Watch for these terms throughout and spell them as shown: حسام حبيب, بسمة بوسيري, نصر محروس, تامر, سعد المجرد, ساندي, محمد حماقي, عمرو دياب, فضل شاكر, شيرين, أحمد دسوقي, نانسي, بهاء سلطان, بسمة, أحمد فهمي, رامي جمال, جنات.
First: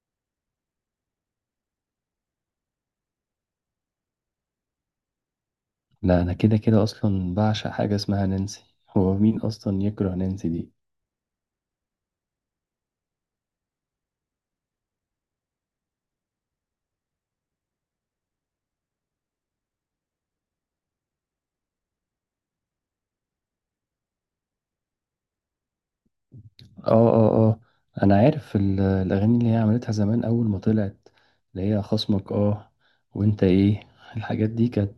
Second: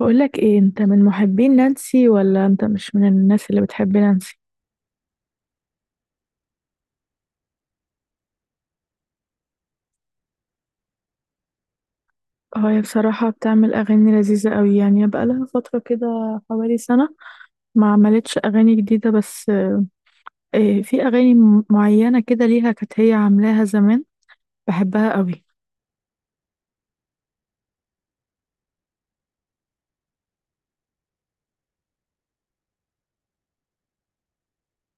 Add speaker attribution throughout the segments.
Speaker 1: بقولك ايه، انت من محبين نانسي ولا انت مش من الناس اللي بتحب نانسي؟
Speaker 2: لا، انا كده كده اصلا بعشق حاجه اسمها نانسي. هو مين اصلا يكره نانسي دي؟
Speaker 1: اه، هي بصراحة بتعمل اغاني لذيذة قوي، يعني بقى لها فترة كده حوالي سنة ما عملتش اغاني جديدة. بس إيه، في اغاني معينة كده ليها كانت هي عاملاها زمان، بحبها قوي.
Speaker 2: اه. انا عارف الاغاني اللي هي عملتها زمان اول ما طلعت، اللي هي خصمك، اه، وانت ايه. الحاجات دي كانت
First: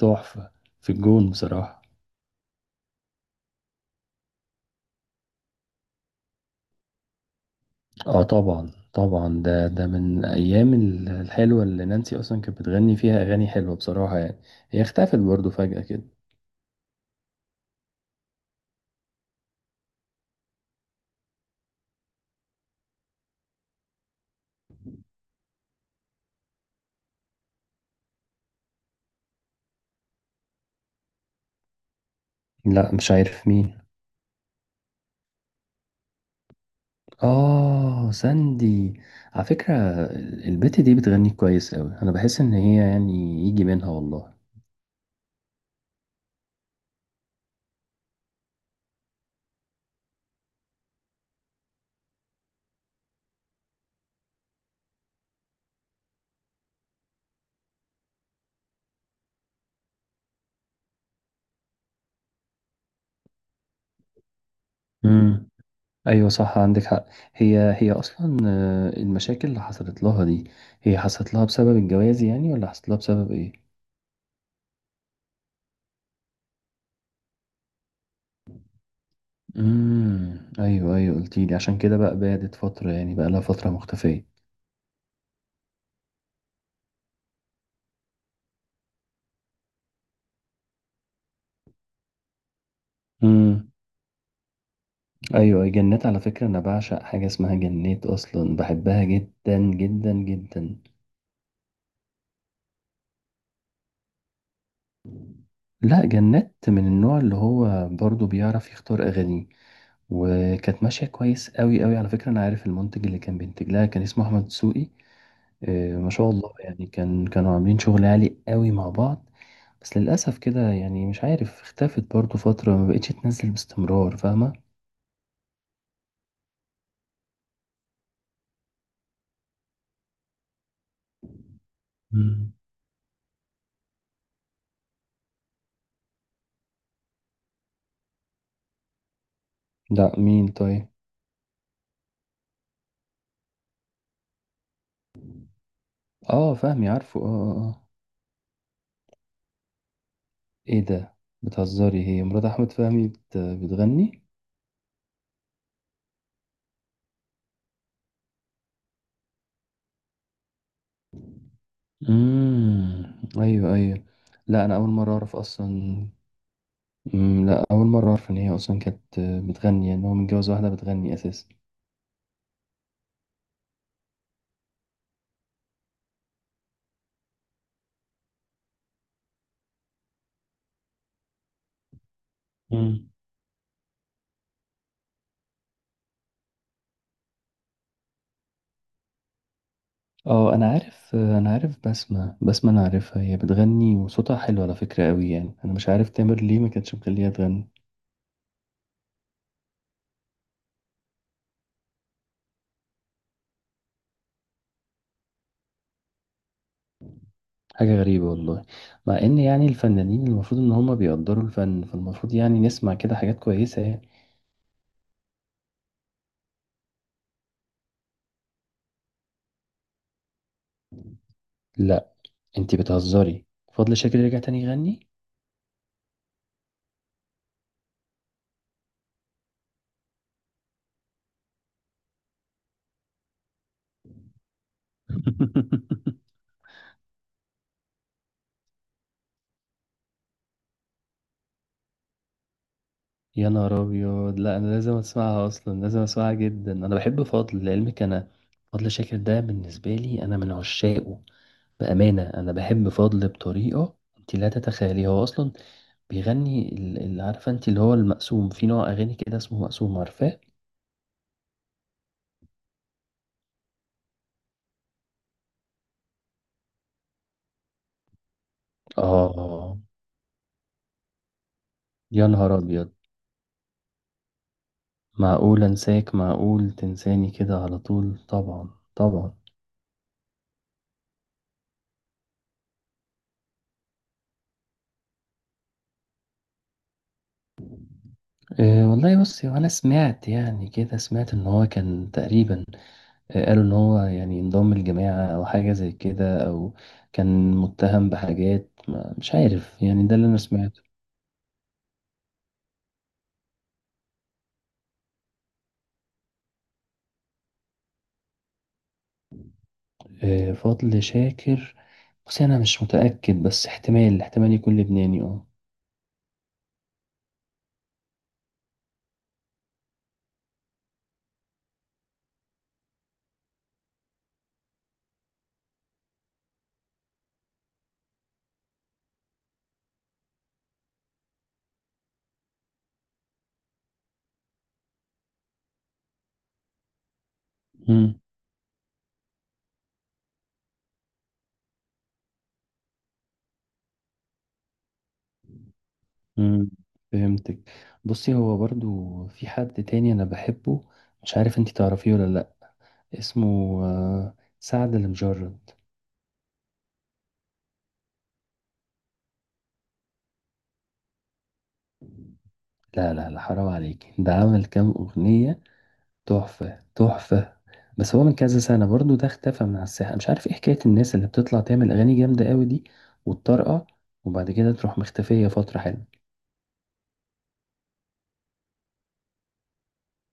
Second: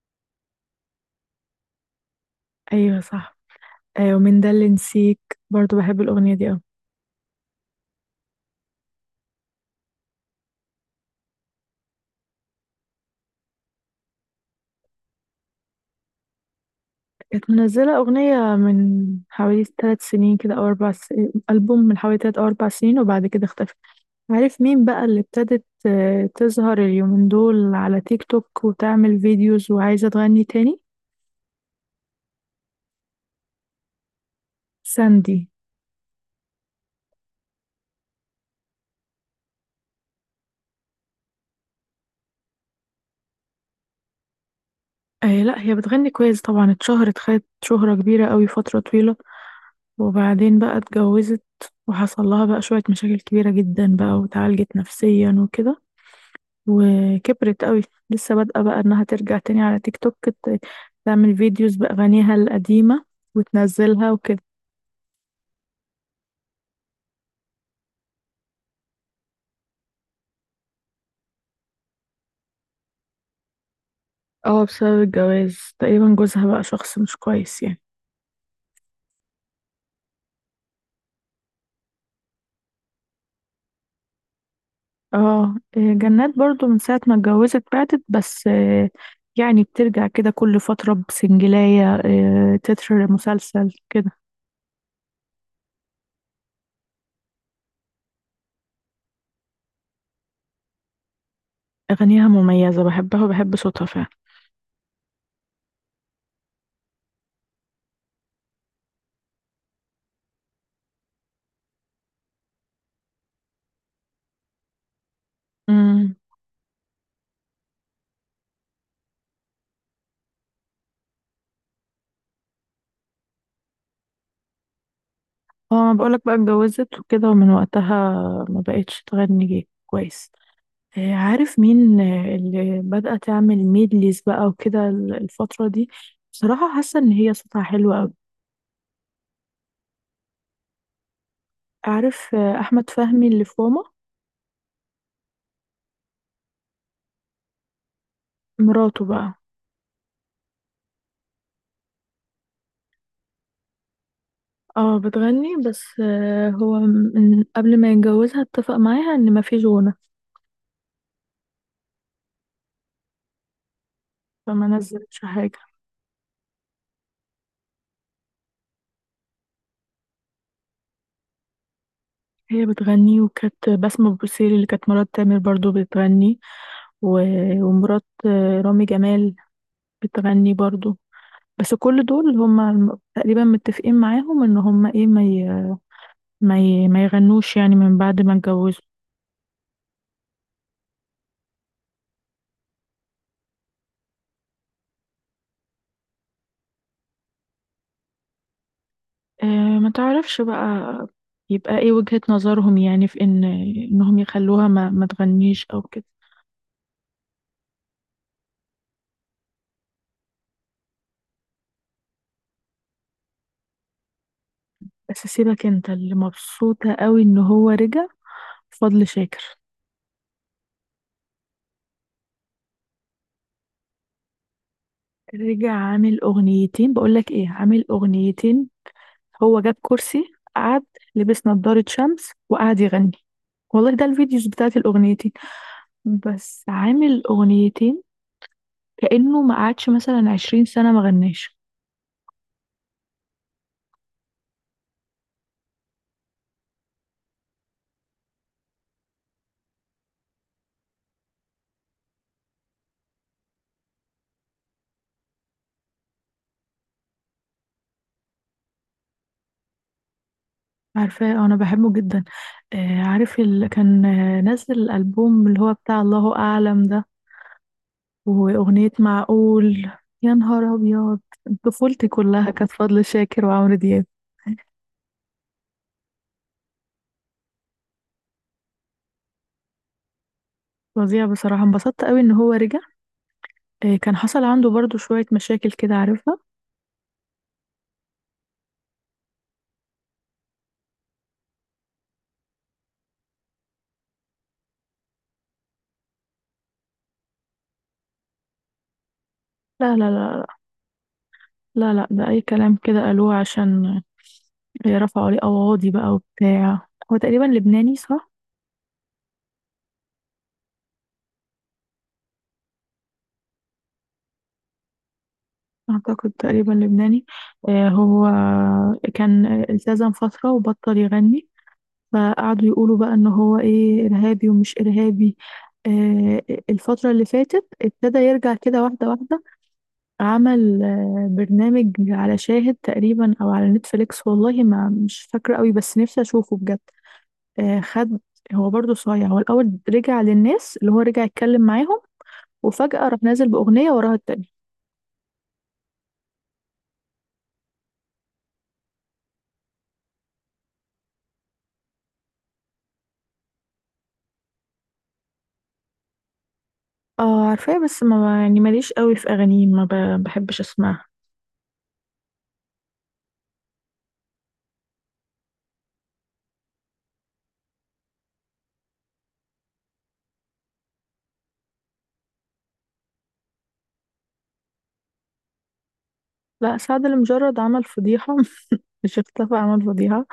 Speaker 2: تحفه، في الجون بصراحه.
Speaker 1: ايوه صح. ايوه، ومن ده اللي نسيك؟ برضو بحب الاغنية دي قوي.
Speaker 2: اه، طبعا طبعا، ده من ايام الحلوه اللي نانسي اصلا كانت بتغني فيها اغاني حلوه بصراحه يعني. هي اختفت برضو فجاه كده.
Speaker 1: كانت منزلة اغنية من حوالي 3 سنين كده او 4 سنين، البوم من حوالي 3 أو 4 سنين، وبعد كده اختفت. عارف مين بقى اللي ابتدت آه، تظهر اليومين دول على تيك توك وتعمل فيديوز وعايزة تغني تاني؟
Speaker 2: لا، مش عارف مين.
Speaker 1: ساندي.
Speaker 2: آه، ساندي. على فكرة، البت دي بتغني كويس أوي، أنا بحس إن هي يعني يجي منها والله.
Speaker 1: آه، لا هي بتغني كويس طبعا، اتشهرت، خدت شهرة كبيرة قوي فترة طويلة. وبعدين بقى اتجوزت، وحصل لها بقى شوية مشاكل كبيرة جدا بقى، وتعالجت نفسيا وكده، وكبرت قوي. لسه بادئة بقى انها ترجع تاني على تيك توك تعمل فيديوز بأغانيها القديمة وتنزلها وكده.
Speaker 2: امم، أيوة صح، عندك حق. هي أصلا المشاكل اللي حصلت لها دي، هي حصلت لها بسبب الجواز يعني ولا حصلت لها بسبب إيه؟
Speaker 1: اه، بسبب الجواز تقريبا، جوزها بقى شخص مش كويس يعني.
Speaker 2: امم، أيوة أيوة، قلتيلي عشان كده بقى بعدت فترة، يعني بقى لها فترة مختفية.
Speaker 1: اه إيه، جنات برضو من ساعة ما اتجوزت بعدت، بس آه، يعني بترجع كده كل فترة بسنجلاية آه، تتر مسلسل
Speaker 2: امم،
Speaker 1: كده.
Speaker 2: أيوة، جنات على فكرة أنا بعشق حاجة اسمها جنات، أصلا بحبها جدا جدا جدا.
Speaker 1: أغانيها مميزة، بحبها وبحب صوتها فعلا.
Speaker 2: لا، جنات من النوع اللي هو برضه بيعرف يختار أغانيه. وكانت ماشية كويس قوي قوي، على فكرة أنا عارف المنتج اللي كان بينتج لها كان اسمه أحمد دسوقي. ما
Speaker 1: امم.
Speaker 2: شاء الله يعني، كان كانوا عاملين شغل عالي قوي مع بعض. بس للأسف كده يعني مش عارف، اختفت برضه فترة، ما بقتش تنزل باستمرار، فاهمة.
Speaker 1: اه، ما بقولك بقى اتجوزت وكده، ومن وقتها ما بقتش تغني كويس. آه، عارف مين آه،
Speaker 2: مم.
Speaker 1: اللي بدأت تعمل ميدليز بقى وكده الفترة دي؟ بصراحة حاسة إن هي صوتها حلو أوي.
Speaker 2: لا مين طيب؟
Speaker 1: عارف آه، أحمد فهمي اللي في ماما؟
Speaker 2: اه، فهمي عارفه، اه اه آه.
Speaker 1: مراته بقى.
Speaker 2: ايه ده، بتهزري؟ هي مرات أحمد فهمي بتغني؟
Speaker 1: اه بتغني، بس آه، هو من قبل ما يتجوزها اتفق معاها ان مفيش غنى.
Speaker 2: امم، ايوه ايوه. لا
Speaker 1: فما
Speaker 2: انا اول مره
Speaker 1: نزلتش
Speaker 2: اعرف
Speaker 1: حاجة.
Speaker 2: اصلا. أمم، لا أول مرة أعرف إن هي أصلا كانت بتغني، يعني هو متجوز واحدة بتغني أساسا.
Speaker 1: هي بتغني، وكانت بسمة بوسيري اللي كانت مرات تامر برضو بتغني، و... ومرات آه، رامي جمال بتغني برضو. بس كل دول هم
Speaker 2: مم.
Speaker 1: تقريبا متفقين معاهم ان هم ايه، ما يغنوش يعني من بعد ما اتجوزوا.
Speaker 2: اه أنا عارف، أنا عارف بسمة، بسمة أنا عارفها، هي بتغني وصوتها حلو على فكرة أوي، يعني أنا مش عارف تامر ليه ما كانتش مخليها تغني.
Speaker 1: آه، ما تعرفش بقى. يبقى ايه وجهة نظرهم يعني في ان انهم يخلوها ما تغنيش او كده.
Speaker 2: حاجة غريبة والله، مع إن يعني الفنانين المفروض إن هما بيقدروا الفن، فالمفروض يعني نسمع كده حاجات كويسة يعني.
Speaker 1: بس سيبك، انت اللي مبسوطة قوي ان هو رجع، فضل شاكر.
Speaker 2: لا، أنتي بتهزري؟ فضل شاكر يرجع تاني يغني؟
Speaker 1: رجع عامل اغنيتين. بقولك ايه، عامل اغنيتين. هو جاب كرسي قعد، لبس نضارة شمس وقعد يغني. والله ده الفيديوز بتاعت الاغنيتين. بس عامل اغنيتين، كأنه ما قعدش مثلا 20 سنة ما غناش.
Speaker 2: يا نهار ابيض، لا انا لازم اسمعها اصلا، لازم اسمعها جدا، انا بحب فضل لعلمك انا. فضل شاكر ده بالنسبه لي انا من عشاقه. بامانه انا بحب فضل بطريقه انت لا تتخيلي. هو اصلا بيغني اللي عارفه انت اللي هو المقسوم، في نوع اغاني كده اسمه مقسوم، عارفاه.
Speaker 1: عارفاه، انا بحبه جدا. آه، عارف اللي كان آه، نزل الالبوم اللي هو بتاع الله اعلم ده؟ وأغنية
Speaker 2: اه.
Speaker 1: معقول. يا نهار أبيض. طفولتي
Speaker 2: يا
Speaker 1: كلها
Speaker 2: نهار
Speaker 1: كانت
Speaker 2: ابيض،
Speaker 1: فضل شاكر وعمرو دياب.
Speaker 2: معقول انساك معقول تنساني كده على طول. طبعا طبعا.
Speaker 1: فظيع. بصراحة انبسطت قوي إن هو رجع. إيه، كان حصل عنده برضو شوية مشاكل كده، عارفها.
Speaker 2: إيه والله، بصي وانا سمعت يعني كده، سمعت ان هو كان تقريبا، قالوا ان هو يعني انضم الجماعة او حاجة زي كده، او كان متهم بحاجات مش عارف
Speaker 1: لا
Speaker 2: يعني،
Speaker 1: لا
Speaker 2: ده اللي انا
Speaker 1: لا.
Speaker 2: سمعته.
Speaker 1: لا لا لا، ده أي كلام كده قالوه عشان إيه، رفعوا عليه قواضي بقى وبتاع. هو تقريبا لبناني، صح؟
Speaker 2: فضل شاكر، بس انا مش متأكد، بس احتمال احتمال يكون لبناني اه.
Speaker 1: أعتقد تقريبا لبناني. إيه، هو كان التزم فترة وبطل يغني، فقعدوا يقولوا بقى ان هو ايه، ارهابي ومش ارهابي. آه، الفترة اللي فاتت ابتدى يرجع كده واحدة واحدة. عمل آه، برنامج على شاهد تقريبا او على نتفليكس، والله ما مش فاكرة قوي، بس نفسي اشوفه بجد. آه خد.
Speaker 2: مم.
Speaker 1: هو برضه صايع، هو الاول رجع للناس اللي هو رجع يتكلم معاهم، وفجأة راح نازل بأغنية وراها التانية.
Speaker 2: مم، فهمتك. بصي هو برضو في حد تاني انا بحبه، مش عارف انتي تعرفيه ولا لا، اسمه سعد المجرد.
Speaker 1: اه عارفاه، بس ما يعني ماليش قوي في اغانيه، ما ب- بحبش اسمعها.
Speaker 2: لا لا لا، حرام عليك، ده عمل كام اغنية تحفة تحفة. بس هو من كذا سنة برضو ده اختفى من على الساحة، مش عارف ايه حكاية الناس اللي بتطلع تعمل أغاني جامدة قوي دي وتطرقع، وبعد كده تروح مختفية فترة حلوة.
Speaker 1: لا سعد المجرد عمل فضيحة. مش اختفى، عمل فضيحة.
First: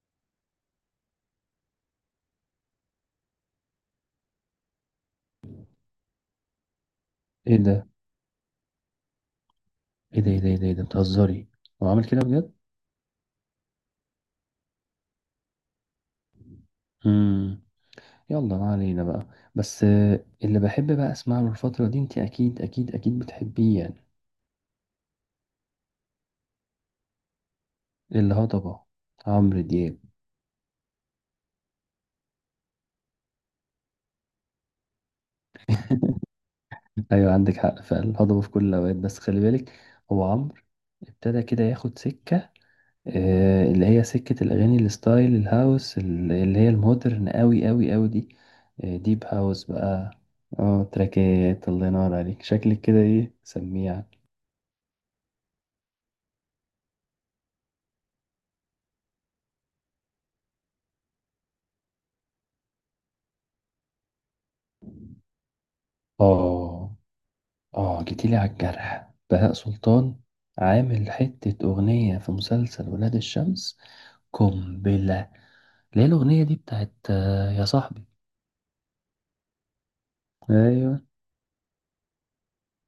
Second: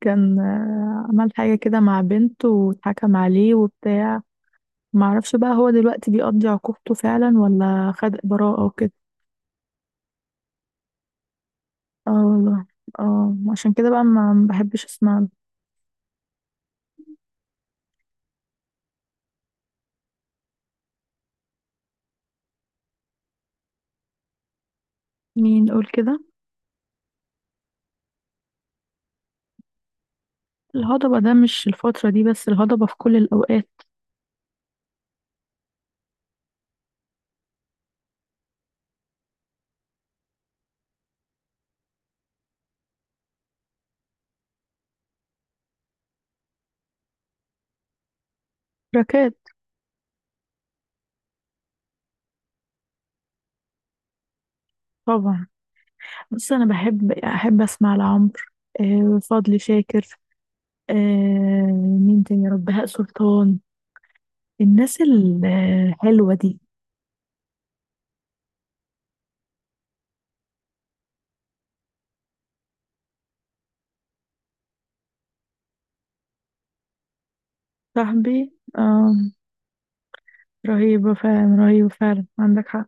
Speaker 1: كان آه، عمل حاجة كده مع بنته واتحكم عليه وبتاع. معرفش بقى هو دلوقتي بيقضي عقوبته فعلا
Speaker 2: ايه ده
Speaker 1: ولا خد براءة وكده.
Speaker 2: ايه ده، إيه ده؟ بتهزري، هو عامل
Speaker 1: اه
Speaker 2: كده بجد؟
Speaker 1: والله. اه، عشان كده بقى ما بحبش اسمع.
Speaker 2: امم. يلا ما علينا بقى. بس اللي بحب بقى اسمع له الفترة دي، انت اكيد اكيد اكيد بتحبيه يعني.
Speaker 1: مين يقول كده؟
Speaker 2: الهضبة، عمرو دياب.
Speaker 1: الهضبة ده مش الفترة دي بس، الهضبة في كل الأوقات.
Speaker 2: ايوه عندك حق، فعلا الهضبة في كل الأوقات. بس خلي بالك، هو عمرو ابتدى كده ياخد سكة، اللي هي سكة الأغاني الستايل الهاوس، اللي هي المودرن أوي أوي أوي دي، ديب
Speaker 1: تراكات.
Speaker 2: هاوس بقى. اه تراكات، الله ينور عليك، شكلك كده ايه سميع.
Speaker 1: طبعا. بس أنا بحب أحب أسمع لعمرو، آه، فضل شاكر، آه، مين تاني يا رب، بهاء سلطان، الناس الحلوة دي.
Speaker 2: اه اه، جيتيلي على الجرح، بهاء سلطان. عامل حتة أغنية في مسلسل ولاد الشمس، قنبلة، اللي هي الأغنية دي بتاعت يا صاحبي.
Speaker 1: صاحبي.
Speaker 2: أيوة.
Speaker 1: رهيبة فعلا، رهيبة فعلا، عندك حق.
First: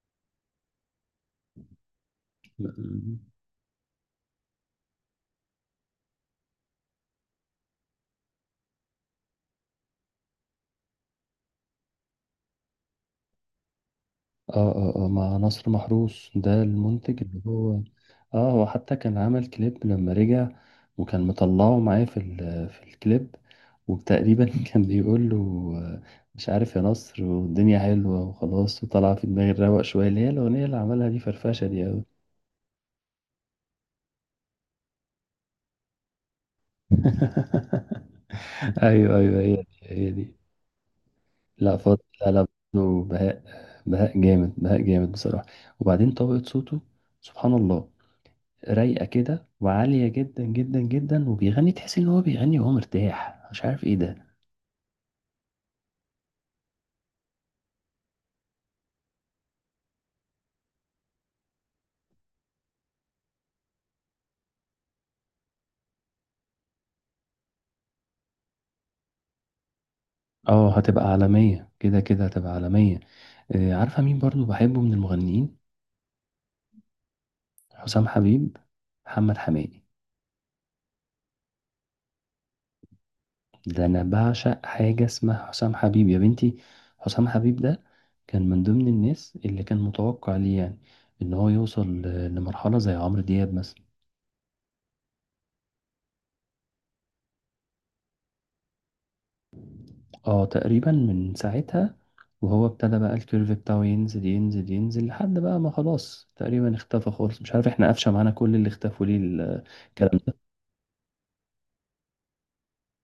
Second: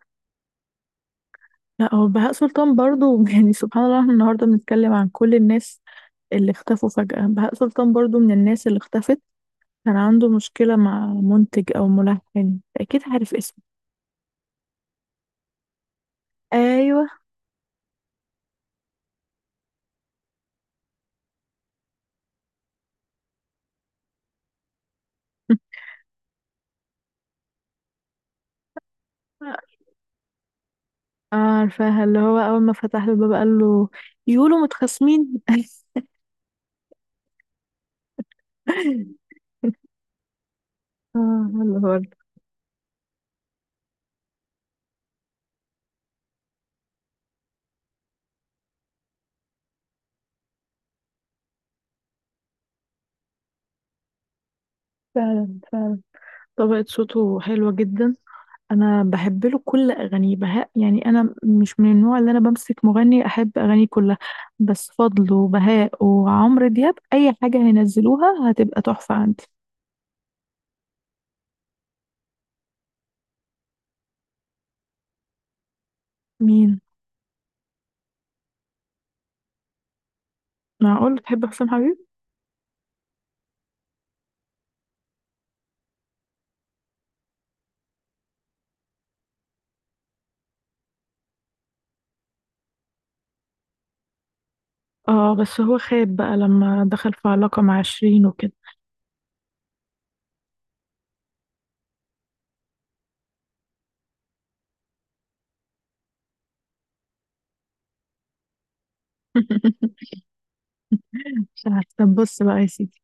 Speaker 1: لا هو بهاء سلطان برضو، يعني سبحان الله احنا النهاردة بنتكلم عن كل الناس اللي اختفوا فجأة. بهاء سلطان برضو من الناس اللي اختفت. كان عنده مشكلة مع منتج أو ملحن، أكيد عارف اسمه.
Speaker 2: اه، مع نصر محروس، ده
Speaker 1: أيوه.
Speaker 2: المنتج اللي هو. اه، هو حتى كان عمل كليب لما رجع، وكان مطلعه معاه في في الكليب، وتقريبا كان بيقول له، آه، مش عارف يا نصر والدنيا حلوة وخلاص، وطلع في دماغي الروق شوية، اللي هي الأغنية اللي عملها دي، فرفشة دي
Speaker 1: عارفاها،
Speaker 2: أوي.
Speaker 1: اللي هو أول ما فتح له الباب قال له، يقولوا متخاصمين.
Speaker 2: أيوه أيوه، هي دي هي دي.
Speaker 1: اه
Speaker 2: لا
Speaker 1: اللي
Speaker 2: فضل
Speaker 1: هو.
Speaker 2: لا لا، برضه بهاء، بهاء جامد، بهاء جامد بصراحة. وبعدين طبقة صوته، سبحان الله، رايقه كده وعاليه جدا جدا جدا، وبيغني تحس ان هو بيغني وهو مرتاح، مش عارف ايه ده.
Speaker 1: فعلا فعلا، طبقة صوته حلوة جدا. انا بحب له كل اغانيه بهاء، يعني انا مش من النوع اللي انا بمسك مغني احب اغانيه كلها. بس فضل وبهاء وعمرو دياب اي حاجة هينزلوها هتبقى تحفة عندي.
Speaker 2: اه هتبقى عالميه كده كده، هتبقى عالميه. عارفه مين برضو بحبه من المغنيين؟
Speaker 1: مين؟
Speaker 2: حسام حبيب، محمد حماقي.
Speaker 1: معقول تحب حسام حبيب؟
Speaker 2: ده انا بعشق حاجه اسمها حسام حبيب يا بنتي. حسام حبيب ده كان من ضمن الناس اللي كان متوقع ليه يعني ان هو يوصل لمرحله زي عمرو دياب مثلا.
Speaker 1: اه بس هو خاب بقى لما دخل في علاقة مع شيرين وكده.
Speaker 2: اه تقريبا من ساعتها، وهو ابتدى بقى الكيرف بتاعه ينزل ينزل ينزل، لحد بقى ما خلاص تقريبا اختفى خالص. مش عارف احنا قفشة معانا كل اللي اختفوا ليه الكلام ده.
Speaker 1: مش عارفة. طب بص بقى يا سيدي،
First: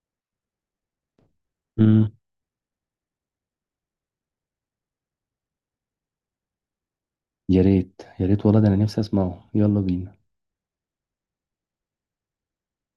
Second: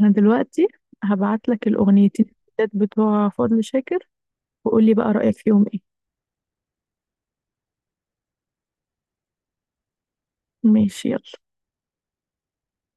Speaker 1: انا دلوقتي هبعت لك
Speaker 2: مم.
Speaker 1: الاغنيتين الجداد بتوع فضل شاكر، وقولي بقى رأيك فيهم ايه.
Speaker 2: يا ريت يا ريت والله، ده انا نفسي اسمعه، يلا بينا.
Speaker 1: ماشي.